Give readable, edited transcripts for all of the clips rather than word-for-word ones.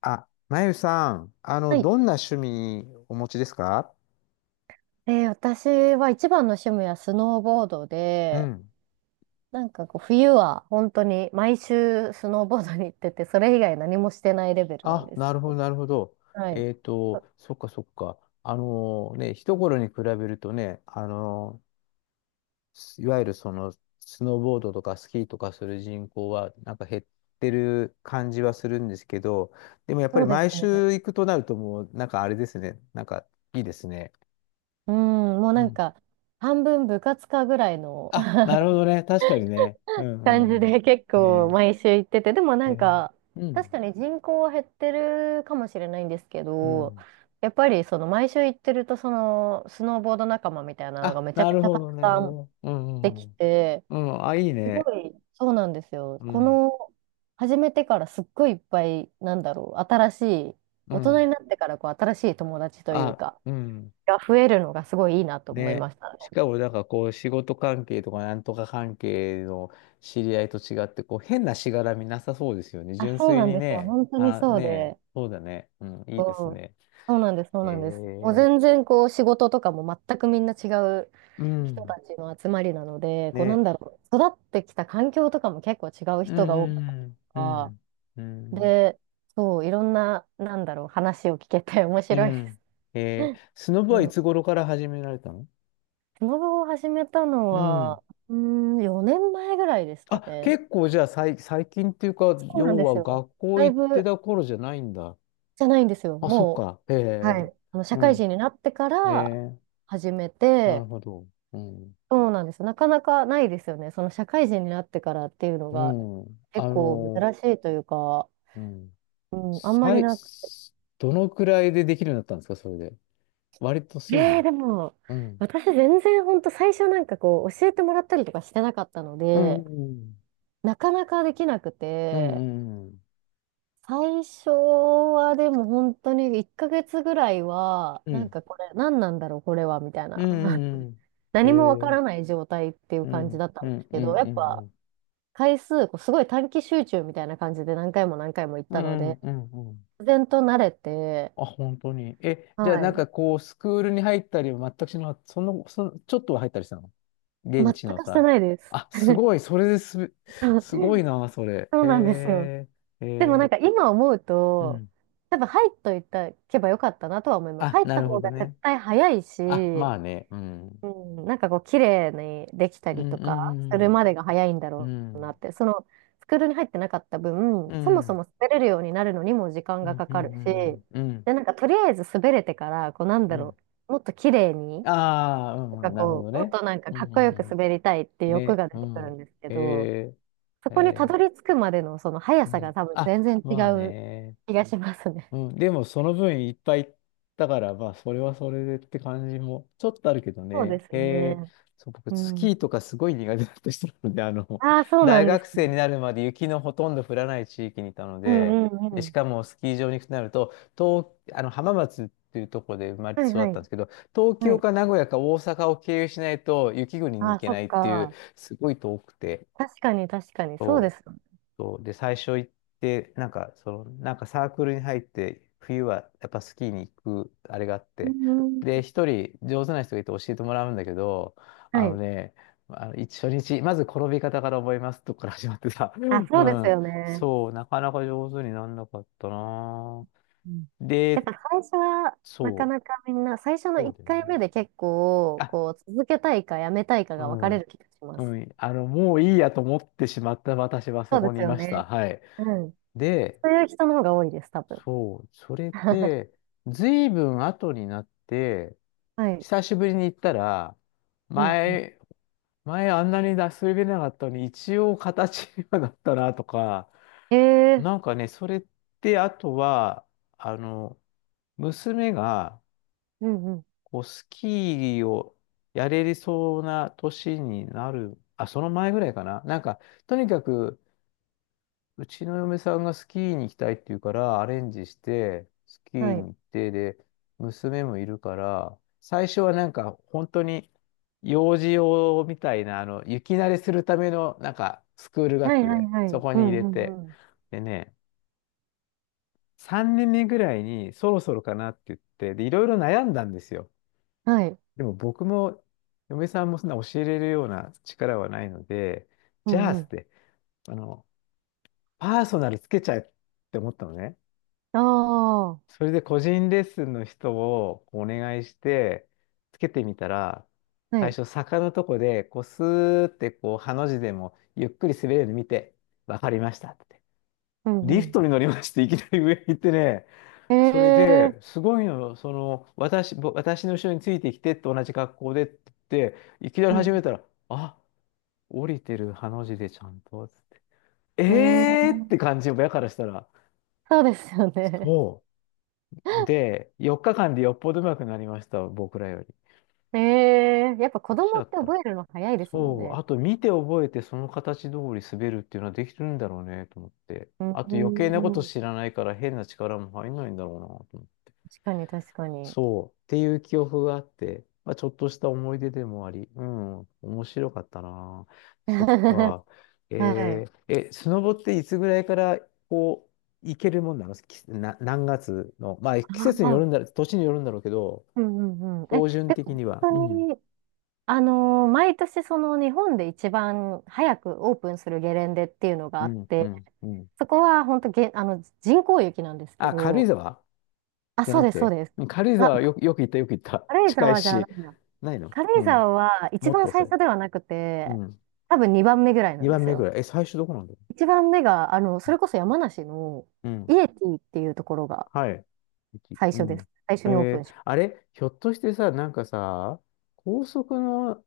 あ、まゆさん、はい。どんな趣味お持ちですか？私は一番の趣味はスノーボードうで、ん。なんかこう冬は本当に毎週スノーボードに行ってて、それ以外何もしてないレベルなんあ、です。なるほど、なるほど。はい。あ、そっか、そっか。あのね、一頃に比べるとね、あのすいわゆるスノーボードとかスキーとかする人口は、なんか減ってる感じはするんですけど、でもやっぱそりうです毎ね。週行くとなるともう、なんかあれですね、なんかいいですね。うん、もううなんん。か半分部活かぐらいの あ、なるほどね。確かにね。うんう感じんうん。で結構ね毎週行ってて、でもなえ。んかう確ん。かに人口は減ってるかもしれないんですけうど、ん。やっぱりその毎週行ってるとそのスノーボード仲間みたいなのがあ、めちゃなめちるゃほたくど、なるほさんど。うでん、うきん。て、うん、あ、いいすごね。い、そうなんですよ。うこん、の、始めてからすっごいいっぱい、なんだろう、新しい、う大人にん。なってからこう新しい友達というあ、か、うん。が増えるのがすごいいいなと思いまね。したしね。かも、なんかこう、仕事関係とか、なんとか関係の知り合いと違って、こう、変なしがらみなさそうですよね。あ、純そう粋なんにですよ。ね。本当にあ、そうね。で、そうだね。うん、いいですこう、ね。そうなんです、そうへなんです。もうえ。全然こう仕事とかも全くみんな違うう人ん。たちの集まりなので、こうなんね。だろう、育ってきた環境とかも結構違うう人が多くん、うん、うん。うて、ん。で、そう、いろんな、なんだろう、話を聞けて面う白いでん。す。スノボうはいん。つ頃から始められたの？スノボを始めたのうん。は、4年前ぐらいですかあ、ね。結構じゃあ最近っていうか、そうなん要ですはよ。学校だい行ってぶた頃じゃないんだ。じゃないんですよ。あ、そっもか。へう、はえ。い。社う会ん。人になってかへらえ。始めなるて、ほど。うん。そうなんです。なかなかないですよね。その社会人になってからっていうのうがん。結構珍しいというか、うん。うん、あんまり最、なく。どのくらいでできるようになったんですか、それで？割とすぐ？でも、うん。私全然ほんと最初なんかこう教えてもらったりとかしてなかったのうで、ん。なかなかできなくうん。うて、ん。うん。最初はでも本当に1ヶ月ぐらいは、うなんん。かこれ、何なんだろう、これは、みたいうな。ん。うん うん。へ何もわかえ。らない状態っていうう感じん。だったうんでん。すうけん。ど、やっうぱん。回数、こうすごい短期集中みたいな感じで何回も何回も行っうたのん。うで、ん。うん。うん、自然と慣れて、あ、本当に？え、はじゃあなんい。かこう、スクールに入ったりは全くしなかった？ちょっとは入ったりしたの？現全地のくしてさ。ないです。あ、すごい。それですすごいな、そ れ。そうなんですよ。へえ、へでもなんえ、か今思ううと、ん。多分入っといたけばよかったなとは思います。あ、入っなたるほ方どが絶ね。対早いし、あ、まあね。ううん。ん、なんかこう綺麗にできたうりん、とうかん、するまでが早いんだうろん、ううなん、って、そのスクールに入ってなかった分、うそもそん、も滑れるようになるのにも時間うがん、かうかるし、ん、うん、うん。で、なんかとりあえず滑れてから、こうなんうだろん、う、もっと綺麗に、ああー、うなんかん、なるほこどう、もっね。となんかうかん、っうこよくん、滑うりたいっていうん、欲ね、が出うてくるん。んですけへど、え、そへこにたえ、どり着くまでのその速うさがん。多分あ、全然違まあうね。気がしますね。うん、でもその分いっぱい行ったから、まあそれはそれでって感じもちょっとあるけどそうでね。すへえ、ね。そう、僕うスん。キーとかすごい苦手だった人なので、ああ、そうな大んです学ね。生になるまで雪のほとんど降らない地域にいたのうで、んうんうで、しん。かもスキー場に行くとなると、東、あの浜松っていうところで生まれてはい育っはたんでい。すけど、東は京い。か名古屋か大阪を経由しないと雪国に行あ、けそなっいっていう、か。すごい遠くて。確かに、確かに。そうですよね。そうで、最初行って、サークルに入って、冬はやっぱスキーに行く、あれがあっうて、んうで、ん。一人上手な人がいて教えてもらうんだけど、あはのい。ね、あの一初日、まず転び方から覚えますとこか ら始まってさ、うあ、そうですん、よね。そう、なかなか上手になんなかったなぁ。うん。やっで、ぱ最初は、なかそなかみんな、最初う、のそう1だよ回目ね。で結構、あ、こう、続けたいかやめたいかうが分かん、れる気がしまうす。ん、もういいやと思ってしまった私はそそうでこにすいよました。ね。はい。うん。で、そういう人の方が多いです、多分。そう、それ で、ずいぶん後になって、はい。久しぶりに行ったら、うん、うん。前、前あんなに出し入れなかったのに、一応形にはなったなとか、ええ、なんかね、それって、あとは、あの、娘が、うんうん。こう、スキーをやれそうな年になる、あ、その前ぐらいかな。なんか、とにかく、うちの嫁さんがスキーに行きたいって言うから、アレンジして、スキーはにい。行って、で、娘もいるから、最初はなんか、本当に、幼児用みたいな、雪慣れするための、なんか、スクールがあはっいはいて、はそい。こうに入んれうて。んうん。でね、3年目ぐらいに、そろそろかなって言って、で、いろいろ悩んだんですよ。はい。でも僕も、嫁さんもそんな教えれるような力はないので、うじゃあ、んつうっん。て、あの、パーソナルつけちゃえって思ったのね。ああ。それで個人レッスンの人をお願いして、つけてみたら、は最い。初坂のとこで、こうスーってこう、ハの字でもゆっくり滑れるの見て、わかりましたって。うリんうフん。トに乗りまして、いきなり上に行ってね、それええ、で、すごいの、その、私の後ろについてきてって同じ格好でって言って、いきなうり始めん。たら、あ、降りてるハの字でちゃんと、つって、ええーってえ 感じ、親からしたら、そうですよね。そう。で、4日間でよっぽど上手くなりました、僕らより。ええ、やっぱ子できち供ゃっってた。覚えるの早いですもんそう、ね。あと見て覚えてその形通り滑るっていうのはできてるんだろうね、と思って。うあと余計なことん。知らないから変な力も入んないんだろうな、と思って。確かに、確かに。そう、っていう記憶があって、まあ、ちょっとした思い出でもあり、うん、面白かったな。そっ か。はえい。ーえ、スノボっていつぐらいからこう、行けるもんなのきな、何月の、まあ季あ節によあ、るんだろう、年によるんだろうけど、うんうんうん。え、標準で的もには。う本ん。当に、毎年その日本で一番早くオープンするゲレンデっていうのがうあっん、うて、ん、うん。そこは本当げ、あの、人工雪なんですけあ、軽井ど、沢あ、じゃそうなくです、そうて。です。うん、軽井あ、沢はよく、よく行った、よく行った。軽井近い沢じゃなし。いな。ないの、軽う井ん。沢は一もっ番と最遅い。初ではなくうて、ん。多分2番目ぐらいなん2で番す目ぐよ。らい。え、最初どこなんだろ一番目が、それこそ山梨のう？うイん。エティっていうところがはい。駅、最う初です。ん。最え初にオープー、ンし。あれひょっとしてさ、なんかさ、高速の、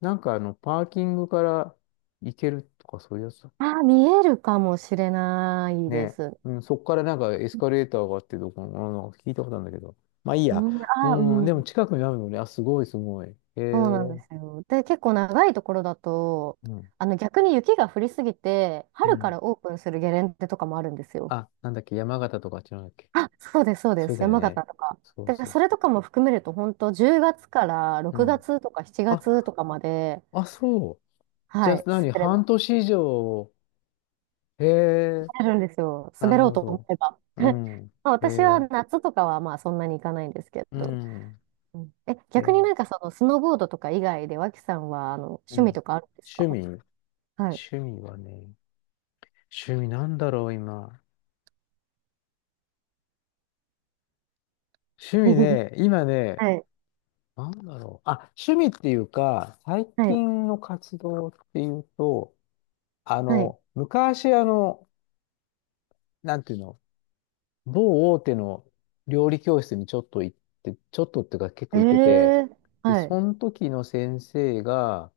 パーキングから行けるとかそういうやつだっけ？ああー、見えるかもしれないでね、す。うん、そっからなんかエスカレーターがあってどこの、なんか聞いたことあるんだけど。まあいいうや。ん、ああ、ううん、でもん。近くにあるのね。あ、すごいすごい。へそえ。うなんですよ。で、結構長いところだと、うん。逆に雪が降りすぎて、う春かん。らオープンするゲレンデとかもあるんですよ。あ、なんだっけ、山形とかあっちなんだっけ？あ、そうです、そうでそうす。だよ山形ね。とか。そうだからそうそそれとかも含めると、本当10月からう。う6ん。月とか7月あ、とかまで、あ、そう。じゃはあい、何、滑れ半年以上？へえ。あるんですよ。な滑るろうほと思ど。えば。う ん。まあへ私はえ。夏とかはまあそんなに行かないんですけうど。ん。うん。え、へ逆にえ。なんかそのスノーボードとか以外で脇さんはう趣味ん。とかあるんです趣か？味？はい。趣味はね。趣味なんだろう、今。趣味 ね、今ね、はい。なんだろう。あ、趣味っていうか、最はい。近の活動っていうと、はい。昔、なんていうの、某大手の料理教室にちょっと行って、ちょっとっていうか結え構行ってて、えー、で、はい。その時の先生が、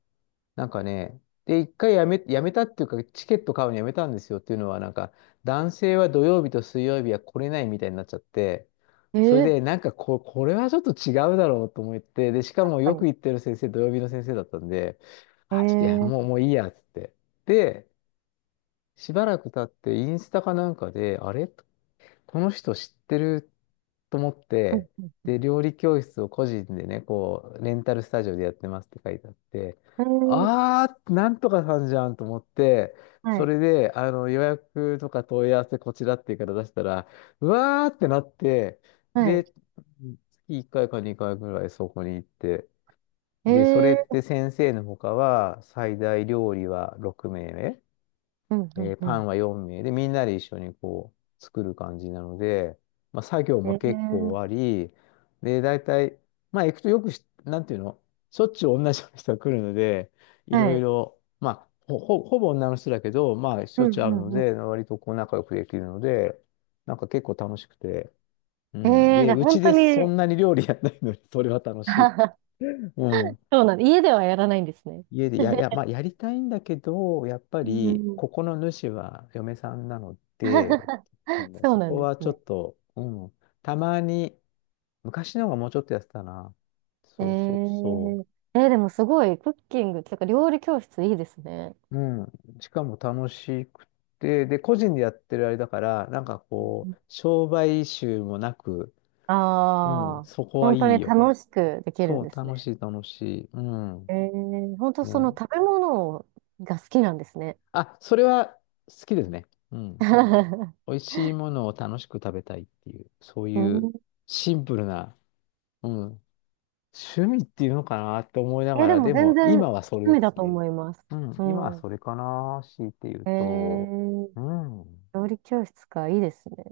なんかね、で、一回やめ、やめたっていうか、チケット買うのやめたんですよっていうのは、なんか、男性は土曜日と水曜日は来れないみたいになっちゃって、えそれえー、で、これはちょっと違うだろうと思って、で、しか確もかよに。く行ってる先生、土曜日の先生だったんで、ええあ、ちょっといや、もう、ー、もういいや、つって。で、しばらく経って、インスタかなんかで、あれ？この人知ってると思っうて、ん、で、料理教室を個人でね、こう、レンタルスタジオでやってますって書いてあって、えー、あー、なんとかさんじゃんと思って、はそい。れで、予約とか問い合わせこちらっていうから出したら、うわーってなって、はい。で、月1回か2回ぐらいそこに行って、で、それえってえ先生の他は、最大料理は6名目。ー、うんうんパうンん。は4名で、みんなで一緒にこう、作る感じなので、まあ、作業えもえ結ー、構あり、で、大体、まあ、行くとよくし、なんていうの、しょっちゅう同じような人が来るので、いはろいい。ろ、まあ、ほぼ女の人だけど、まあ、しうょんっちゅうう会うのんうん。で、割とこう、仲良くできるので、なんか結構楽しくて、うえん。えー、じで、ゃあう本ち当でそに んなに料理やんないのに、それは楽しいって。うん。そうなんだ。家ではやらないんですね。家でや、いや、まあ、やりたいんだけど、やっぱうり、ん ここの主は嫁さんなので、うん、そうそなこんではすちょっね。と、うん、たまに、昔の方がもうちょっとやってたな。えそうそうそー、でもすごい、クッキングとか料理教室いいですね。う。うん。しかも楽しくて、で、個人でやってるあれだから、なんかこう、商売臭もなく、うあん、あー、そこは本当いにい楽よ。しくできるそんう、です楽ね。しい楽しい。うえん。ー、本当そのね。食べ物が好きなんですね。あ、それは好きですね。うん。美味しいものを楽しく食べたいっていう、そう ういうん。シンプルな、うん、趣味っていうのかなって思いなえがー、でら、もで全も然今趣はそれ味でだすとね。思います。うん、う今はん。それかな、強いて言うえと、ー、うん。料理教室か、いいですね。